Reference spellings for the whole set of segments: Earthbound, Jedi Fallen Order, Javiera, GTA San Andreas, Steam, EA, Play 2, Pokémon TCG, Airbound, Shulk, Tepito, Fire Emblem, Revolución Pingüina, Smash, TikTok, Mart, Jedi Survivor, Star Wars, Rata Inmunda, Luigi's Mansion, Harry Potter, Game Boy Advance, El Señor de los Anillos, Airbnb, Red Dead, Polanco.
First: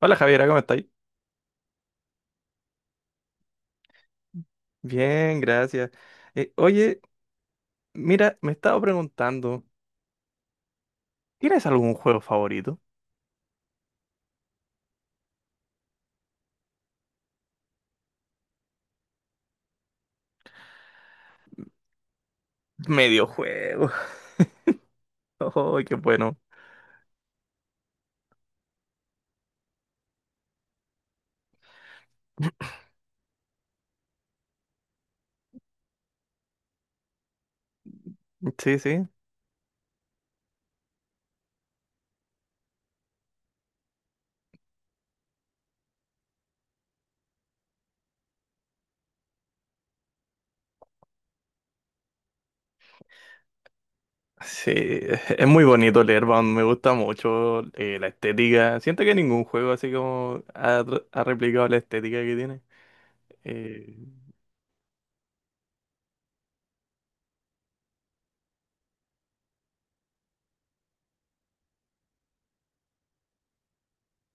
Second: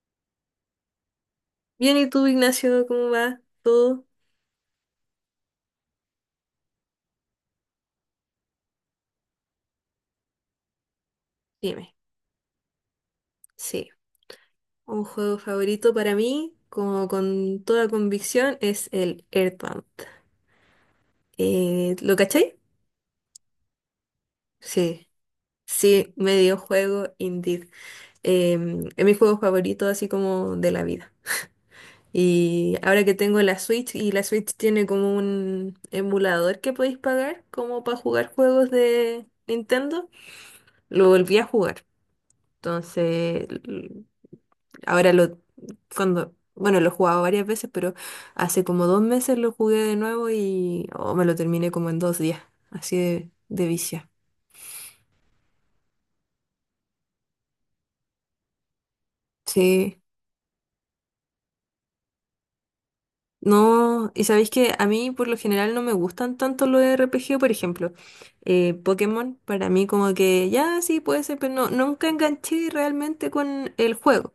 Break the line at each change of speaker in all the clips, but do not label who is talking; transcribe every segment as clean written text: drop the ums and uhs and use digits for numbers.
Hola Javiera, ¿cómo estáis?
Bien, ¿y tú, Ignacio, cómo va todo?
Bien, gracias. Eh, oye, mira, me estaba preguntando, ¿tienes
Dime.
algún juego favorito?
Sí, un juego favorito para mí, como con toda convicción, es el Earthbound. ¿Lo cachai?
Mediojuego.
Sí,
Oh, qué
sí,
bueno.
medio juego, indeed. Es mi juego favorito, así como de la vida. Y ahora que tengo la Switch, y la Switch tiene como un emulador que podéis pagar, como para jugar juegos
Sí, sí.
de Nintendo, lo volví a jugar. Entonces, Ahora lo, bueno, lo he jugado varias veces, pero hace como 2 meses lo jugué de nuevo y oh, me lo terminé como en 2 días, así de vicio.
Sí, es muy bonito leer, Bound, me gusta mucho la estética. Siento que ningún juego así
Sí.
como ha replicado la estética que tiene. Eh,
No, y sabéis que a mí por lo general no me gustan tanto los RPG, por ejemplo, Pokémon, para mí como que ya sí puede ser, pero no, nunca enganché realmente con el juego.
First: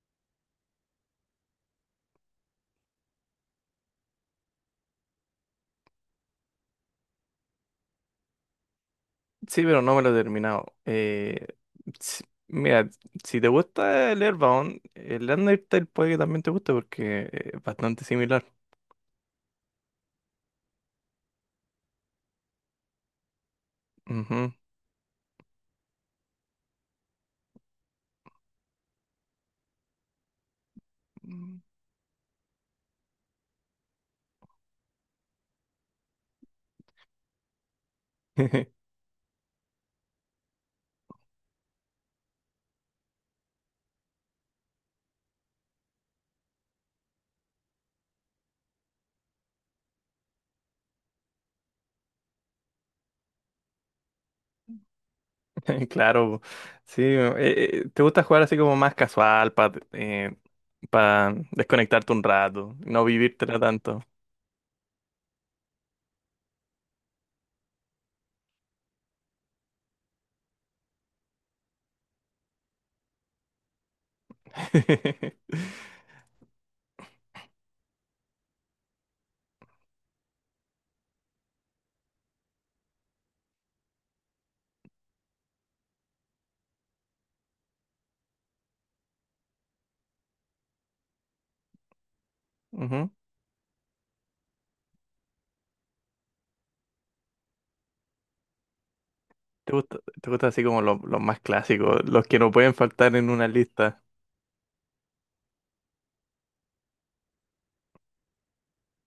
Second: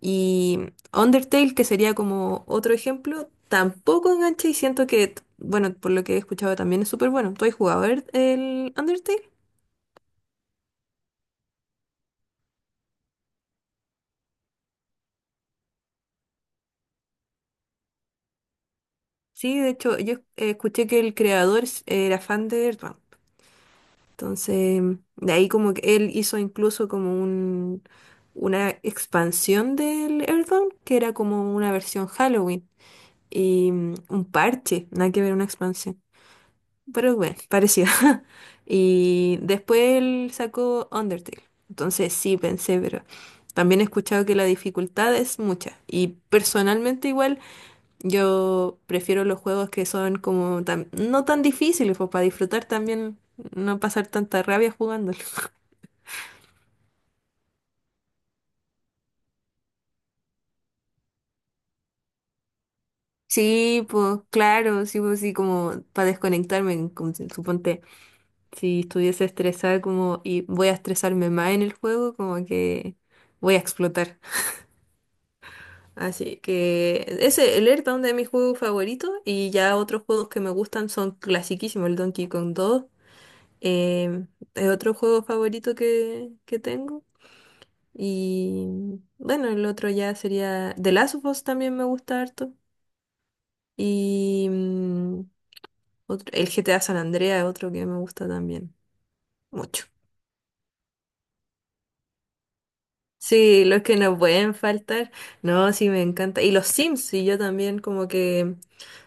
Y Undertale, que sería como otro ejemplo, tampoco engancha y siento que, bueno, por lo que he escuchado también es súper bueno. ¿Tú has jugado el Undertale?
sí, pero no me lo he terminado. Mira, si te gusta el Airbound, el Undertale puede que también te guste porque es bastante similar.
Sí, de hecho, yo escuché que el era fan de Earthbound.
Ujú.
Entonces, de ahí como que él hizo incluso como una expansión del Earthbound, que era como
Mm.
una versión Halloween y un parche, nada que ver una expansión, pero bueno, parecido. Y después él sacó Undertale. Entonces sí, pensé, pero también he escuchado que la dificultad es mucha. Y personalmente igual yo prefiero los juegos que son no tan difíciles, pues para disfrutar también, no pasar tanta rabia jugándolos.
Claro, sí. ¿Te gusta jugar así como más casual para desconectarte un rato, no vivírtela
Sí,
tanto?
pues claro, sí, pues sí, como para desconectarme, como si- suponte, si estuviese estresada como y voy a estresarme más en el juego, como que voy a explotar. Así que ese, el Earthbound es de mis juegos favoritos y ya otros juegos que me gustan son clasiquísimos, el Donkey Kong 2, em, es otro juego favorito que tengo y bueno, el otro ya sería The Last of Us, también me gusta harto
Ujú.
y el GTA San Andreas es otro que me gusta también mucho.
Te gusta así como los más clásicos, los que no pueden faltar en una
Sí, los que
lista?
nos pueden faltar, no, sí me encanta. Y los Sims, sí, yo también como que...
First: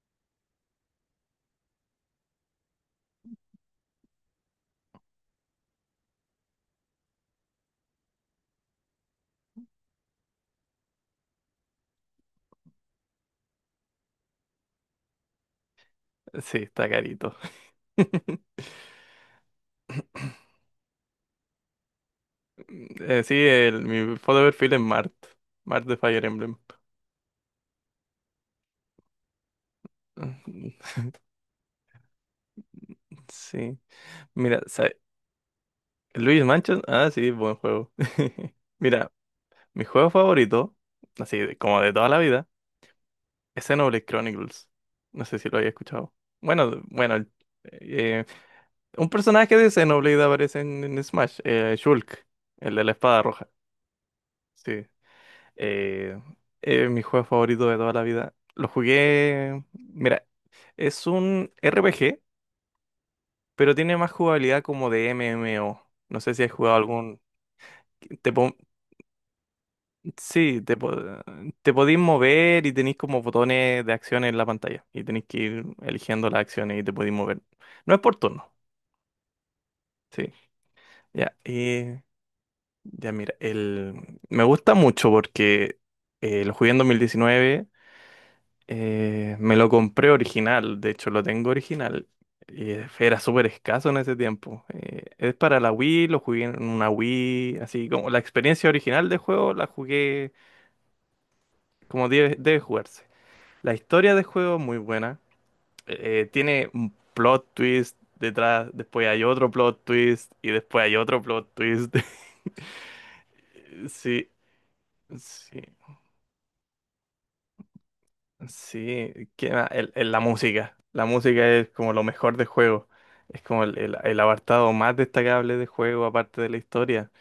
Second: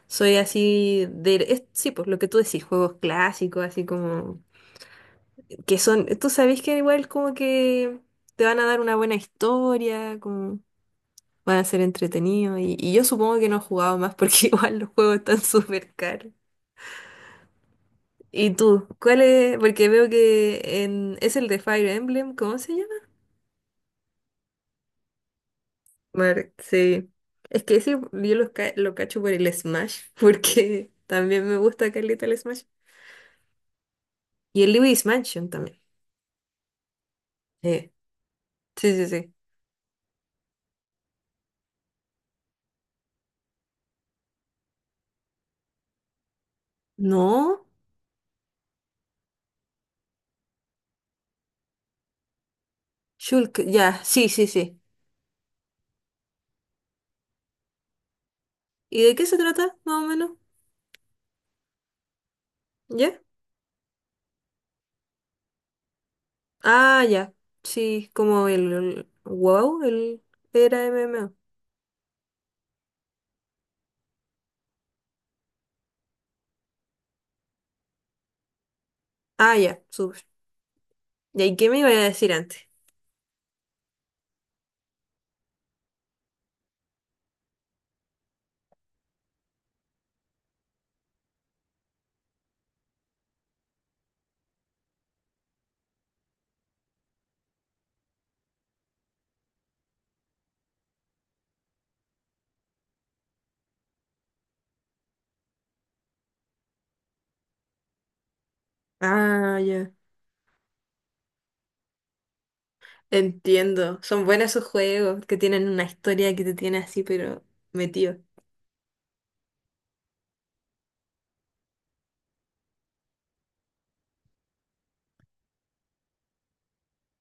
Soy así sí, pues lo que tú decís, juegos clásicos, así como... Que son... Tú sabés que igual como que te van a dar una buena historia, como van a ser entretenidos. Y yo supongo que no he jugado más porque igual los juegos están súper caros.
Sí, está carito.
¿Y tú? ¿Cuál es? Porque veo que en... es el de Fire Emblem, ¿cómo se llama?
Sí, mi foto de perfil es Mart, Mart de Fire Emblem.
Sí. Es que ese yo lo cacho por el Smash, porque también me gusta Carlita el Smash.
Sí,
Y
mira,
el Luigi's Mansion también.
Luis Mansion, ah, sí, buen juego.
Eh, Sí, sí,
Mira,
sí.
mi juego favorito, como de toda la vida, es Xenoblade Chronicles. No sé si lo había escuchado. Bueno, bueno,
No,
eh, un personaje de Xenoblade aparece en Smash, Shulk, el de la espada roja.
Shulk, ya, sí, sí, sí.
Sí. Eh, mi juego favorito de toda la vida. Lo
¿Y de qué se
jugué.
trata, más o
Mira,
menos?
es un RPG,
¿Ya?
pero tiene más jugabilidad como de MMO. No sé si has jugado
Ah,
algún.
ya. Sí,
Te
como
pon-
wow, el
Sí,
era MMO.
te podís mover y tenéis como botones de acción en la pantalla. Y tenéis que ir eligiendo las acciones y te podéis mover. No es por turno.
Ah, ya, súper.
Sí. Ya,
¿Y ahí qué me iba a
eh,
decir antes?
ya mira, el... me gusta mucho porque lo jugué en 2019. Me lo compré original. De hecho, lo tengo original. Y era súper escaso en ese tiempo. Es para la Wii, lo jugué en una Wii. Así como la experiencia original del juego la jugué como debe jugarse. La historia del juego es muy buena. Tiene un plot twist detrás, después hay otro
Ah,
plot
ya.
twist y después hay otro plot twist.
Entiendo. Son
Sí,
buenos esos juegos que
sí,
tienen una historia que te tiene así, pero metido.
sí. ¿Qué más? La música. La música es como lo mejor del juego. Es como el apartado más destacable del juego, aparte de la historia.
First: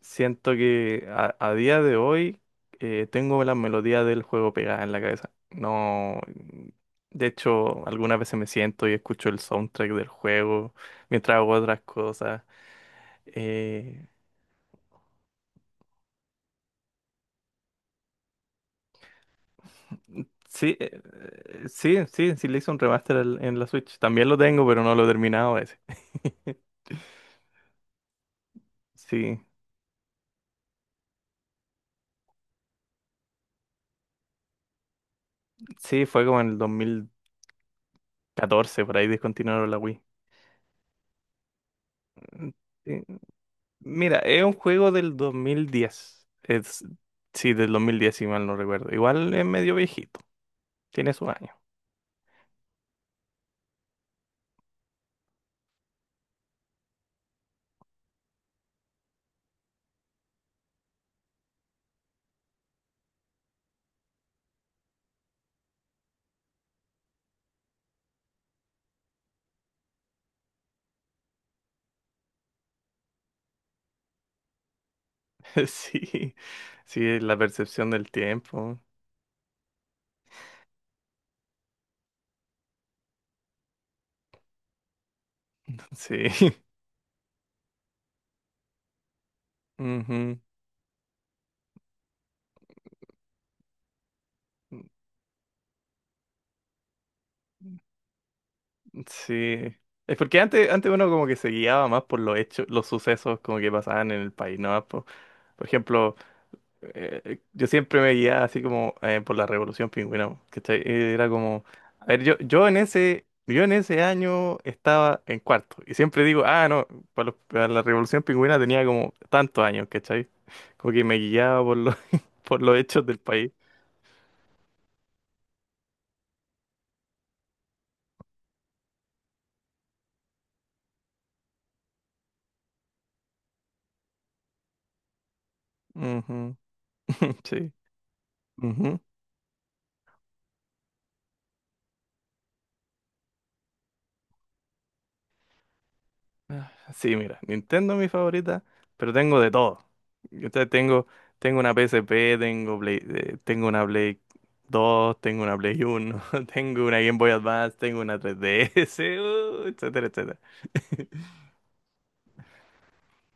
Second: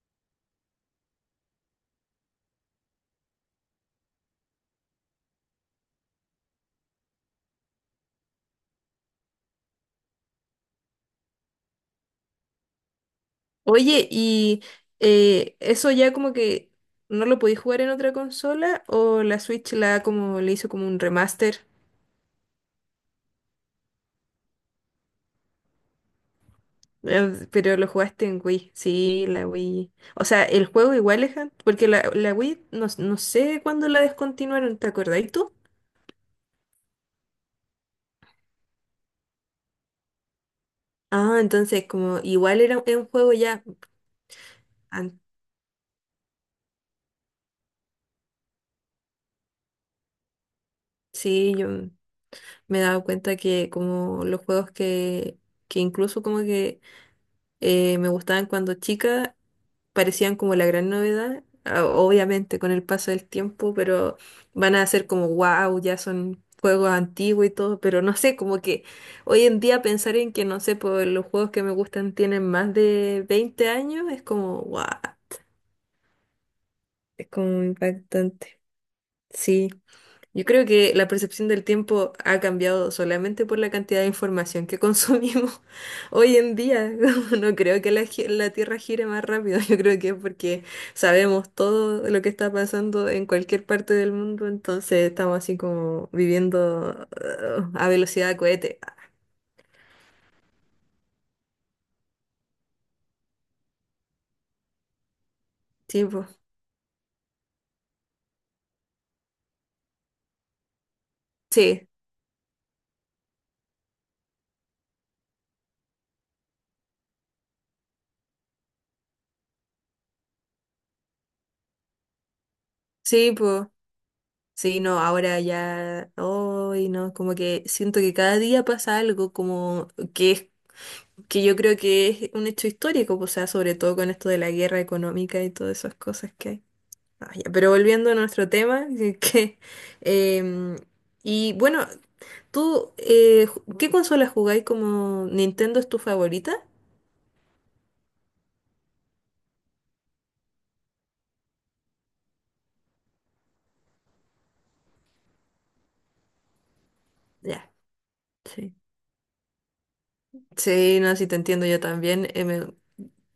Siento que a día de hoy tengo la melodía del juego pegada en la cabeza. No, de hecho, algunas veces me siento y escucho el soundtrack del juego mientras hago otras cosas. Eh,
Oye, ¿y eso ya como que no lo podéis jugar en otra consola? ¿O la Switch la como le hizo
sí,
como un remaster?
sí, sí, sí le hice un remaster en la Switch. También lo tengo, pero no lo he terminado ese.
Pero lo jugaste en Wii, sí,
Sí,
la Wii. O sea, el juego igual porque la Wii no, no sé cuándo la descontinuaron, ¿te acordáis tú?
sí, fue como en el 2014 por ahí descontinuaron la Wii.
Ah, entonces como
Mm,
igual era
sí.
un juego ya.
Mira, es un juego del
an-
2010. Es, sí, del 2010 si mal no recuerdo. Igual es medio viejito. Tiene su
Sí,
año.
yo me he dado cuenta que como los juegos que incluso como que me gustaban cuando chica, parecían como la gran novedad, obviamente con el paso del tiempo, pero van a ser como wow, ya son juegos antiguos y todo, pero no sé, como que hoy en día pensar en que, no sé, pues los juegos que me gustan tienen más de 20 años es como wow,
Sí, sí,
es
la
como
percepción del
impactante.
tiempo.
Sí. Yo creo que la percepción del tiempo ha cambiado solamente por la cantidad de información que consumimos
Sí.
hoy en día. No creo que la Tierra gire más rápido. Yo creo que es
Ujú.
porque sabemos todo lo que está pasando en cualquier parte del mundo. Entonces estamos así como viviendo a velocidad de cohete.
Sí. Es porque antes, antes uno como que se guiaba más por los hechos, los sucesos como que pasaban en el país, ¿no? Por
Sí,
ejemplo,
po.
yo siempre me guiaba así como por la Revolución Pingüina, po, ¿cachai? Era como,
Sí,
a ver, yo en ese año estaba en cuarto y siempre digo, ah, no, para, para la Revolución Pingüina tenía como tantos años, ¿cachai? Como que me guiaba por los, por los hechos del
sí,
país.
pues. Sí, no, ahora ya, hoy no, como que siento que cada día pasa algo como que es que yo creo que es un hecho histórico, pues, o sea, sobre todo con esto de la guerra económica y todas esas cosas que
Ujú,
hay. Ah, ya, pero
sí.
volviendo a nuestro tema, em, y bueno, tú, ¿qué consola jugáis como Nintendo es tu favorita?
Ah, sí, mira, Nintendo es mi favorita, pero tengo de todo. Entonces tengo, tengo una PSP, tengo una Play 2, tengo una Play 1, tengo una Game Boy
Ya,
Advance, tengo una
sí.
3DS, etcétera, etcétera.
Sí, no, si te entiendo yo también.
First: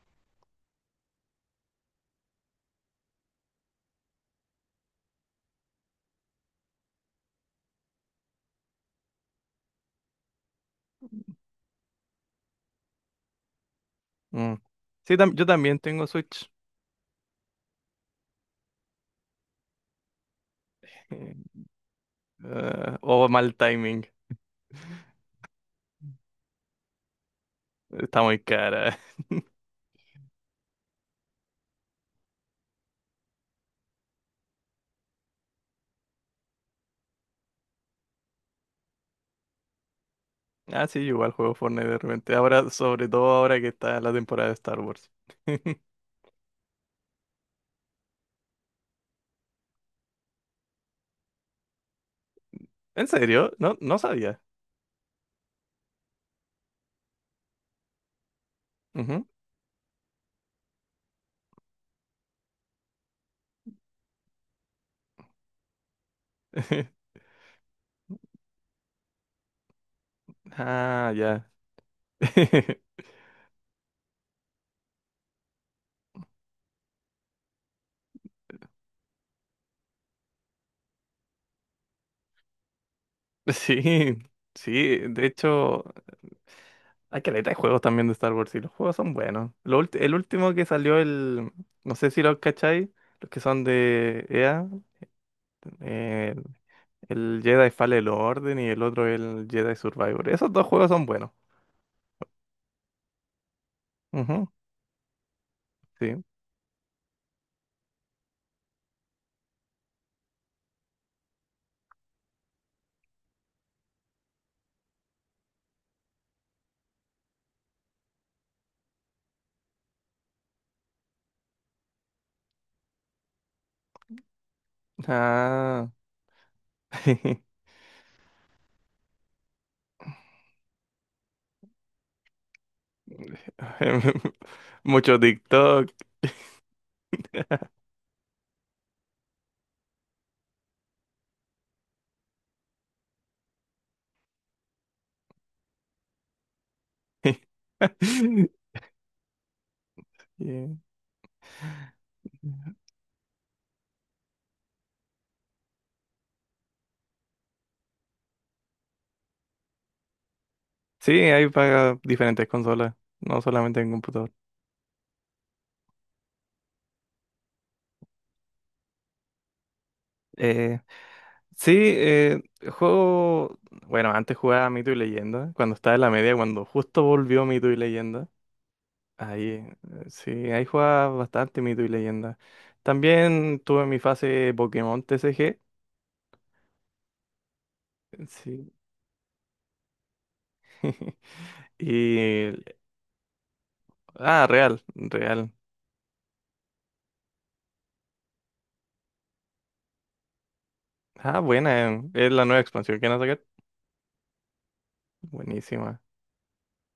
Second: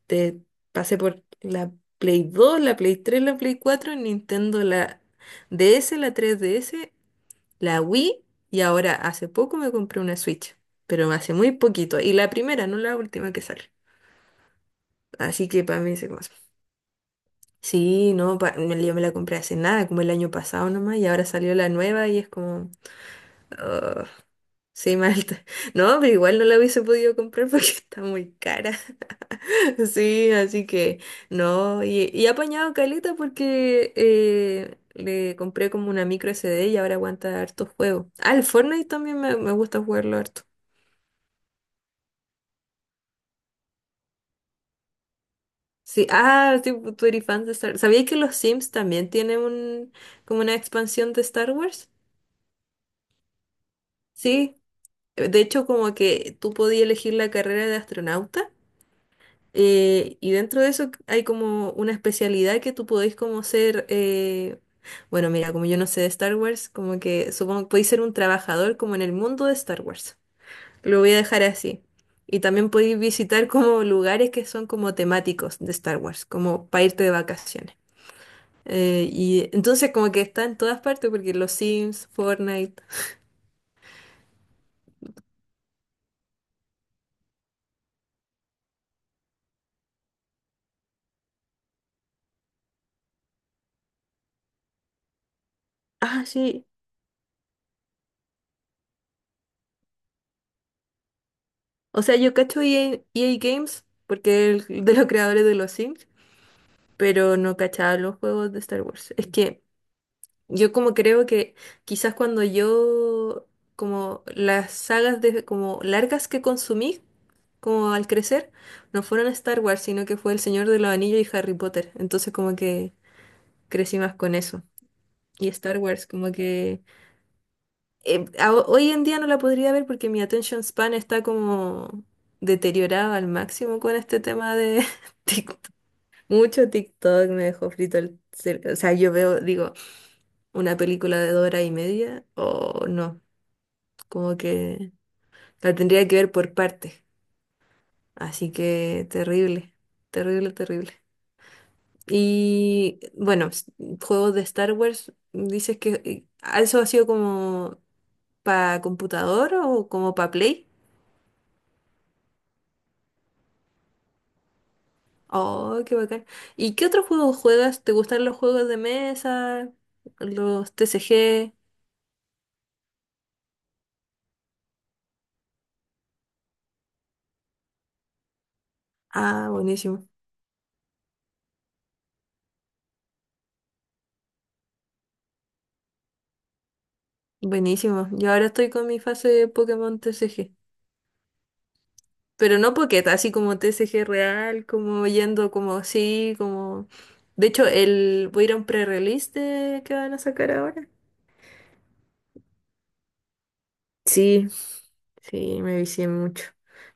Te pasé por la Play 2, la Play 3, la Play 4, Nintendo, la DS, la 3DS, la Wii y ahora hace poco me compré una Switch, pero hace muy poquito. Y la primera, no la última que sale.
Mm. Sí, yo
Así que
también
para mí
tengo
se como...
Switch.
Sí, no, yo me la compré hace nada, como el año pasado nomás, y ahora
Eh,
salió la nueva y es como...
o mal timing,
"Ugh, sí, malta. No, pero igual no la hubiese podido comprar porque está
está
muy
muy
cara.
cara.
Sí, así que no, y he apañado caleta porque le compré como una micro SD y ahora aguanta harto juego. Ah, el Fortnite también me gusta jugarlo harto.
Ah, sí, igual juego Fortnite de repente. Ahora, sobre todo ahora que está la temporada de Star Wars.
Sí, ah, tipo, tú eres fan de Star Wars. ¿Sabías que los Sims también tienen como una expansión de Star Wars?
¿En serio? No, no sabía.
Sí, de hecho como que tú podías elegir la carrera de astronauta
Ujú.
y dentro de eso hay como una especialidad que tú podéis como ser, bueno, mira, como yo no sé de Star Wars, como que supongo que podéis ser un trabajador como en el mundo de Star Wars. Lo
Ah,
voy a
ya.
dejar así. Y también podéis visitar como lugares que son como temáticos de Star Wars, como para irte de vacaciones. Y entonces como que está en todas partes, porque los Sims, Fortnite.
Sí, sí, de hecho, hay caleta de juegos también de Star Wars y los juegos son buenos. El último que salió, el, no sé si lo cacháis, los que son de EA,
Ah,
eh,
sí.
el Jedi Fallen Order y el otro el Jedi Survivor. Esos dos juegos son buenos.
O sea, yo cacho EA, EA Games,
Ujú,
porque de los creadores de los Sims,
sí.
pero no cachaba los juegos de Star Wars. Es que yo como creo que quizás cuando yo, como las sagas como largas que consumí, como al crecer, no fueron Star Wars, sino que fue El Señor de los Anillos y Harry Potter. Entonces como que crecí más con eso. Y Star
Ah,
Wars, como que... hoy en día no la podría ver porque mi attention span está como deteriorada al máximo con este tema de
mucho
TikTok.
TikTok.
Mucho TikTok me dejó frito el cerebro. O sea, yo veo, digo, una película de 2 horas y media o no, como que la tendría que ver por partes. Así que terrible, terrible,
Yeah.
terrible. Y bueno, juegos de Star Wars, dices que eso ha sido como para computador o como para Play.
Sí, hay para diferentes consolas, no solamente en computador.
Oh, qué bacán. ¿Y qué otros juegos juegas? ¿Te gustan los juegos de mesa? ¿Los
Eh,
TCG?
Sí, juego. Bueno, antes jugaba Mito y Leyenda, cuando estaba en la media, cuando justo volvió Mito y Leyenda. Ahí,
Ah, buenísimo.
sí, ahí jugaba bastante Mito y Leyenda. También tuve mi fase Pokémon TCG.
Buenísimo. Yo ahora estoy
Sí.
con mi fase de Pokémon TCG. Pero
Y.
no Pocket, así como TCG
Ah,
real,
real,
como
real.
yendo como así, como... De hecho, el... voy a ir a un pre-release de... que van a sacar ahora.
Ah, buena, es la nueva expansión que van a sacar.
Sí, sí, me
Buenísima.
vicié mucho.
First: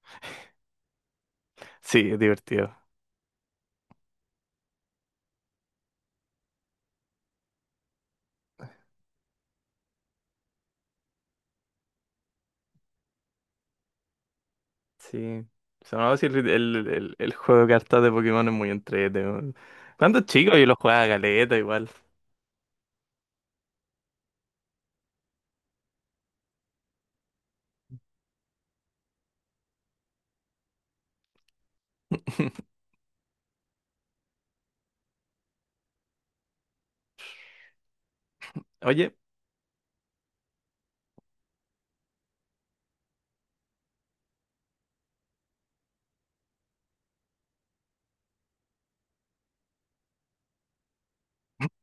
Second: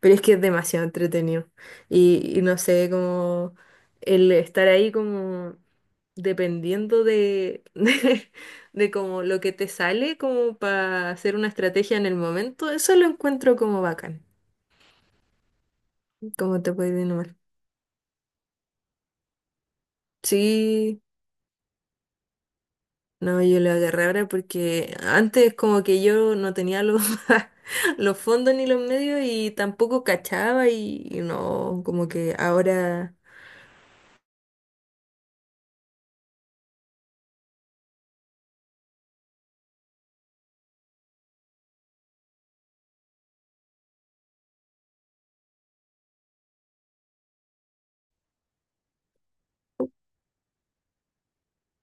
Pero es que es demasiado entretenido.
Sí, es
Y no
divertido.
sé, como el estar ahí como dependiendo de, de, como lo que te sale, como para hacer una estrategia en el momento, eso lo encuentro como bacán,
Sí. Se me va a decir,
como te puede ir nomás.
el juego de cartas de Pokémon es muy entretenido. Cuando chico yo lo
Sí,
jugaba a galeta igual.
no, yo lo agarré ahora porque antes como que yo no tenía los, los fondos ni los medios y tampoco cachaba y no, como que ahora...
Oye,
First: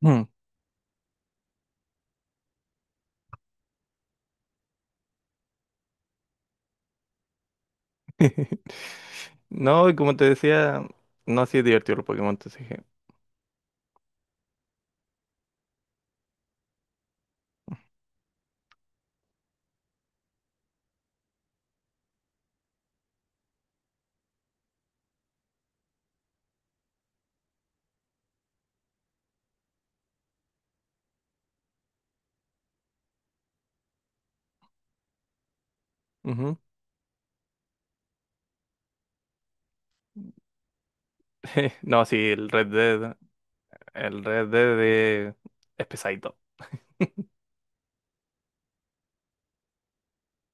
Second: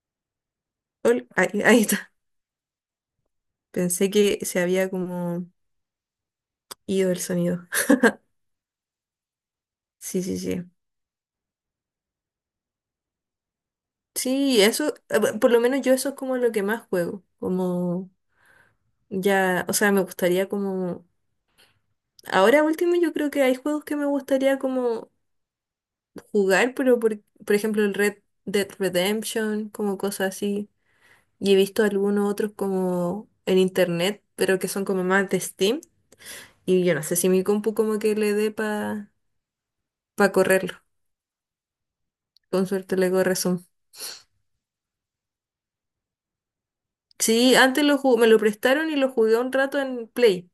mm.
Ahí, ahí está. Pensé que se había como ido el sonido.
No, y como
Sí,
te
sí, sí.
decía, no, así es divertido los Pokémon, te dije.
Sí, eso, por lo menos yo eso es como lo que más juego. Como ya, o sea, me gustaría como... Ahora último yo creo que hay juegos que me gustaría como jugar, pero por ejemplo el Red Dead Redemption, como cosas así. Y he visto algunos otros como en internet, pero que son como más de Steam.
Ujú.
Y yo no sé si mi compu como que le dé para correrlo.
No, sí,
Con suerte le corre.
El Red Dead es pesadito.
Sí, antes me lo prestaron y lo jugué un rato en Play,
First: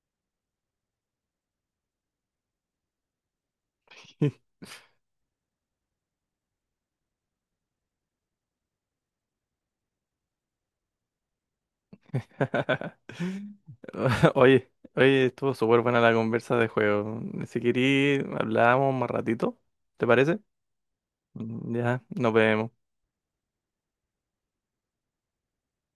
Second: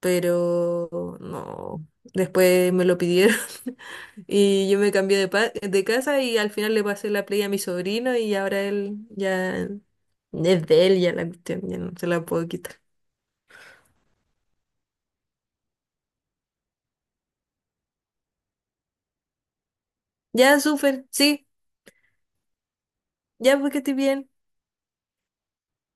pero no, después me lo pidieron y yo me cambié de casa y al final le pasé la Play a mi sobrino y ahora él ya es de él, ya la cuestión, ya no se la puedo quitar.
Oye, oye, estuvo súper buena la conversa de juego. Si querís, hablamos más ratito, ¿te parece?
Ya, súper, sí,
Ya, nos vemos.
ya porque estoy bien.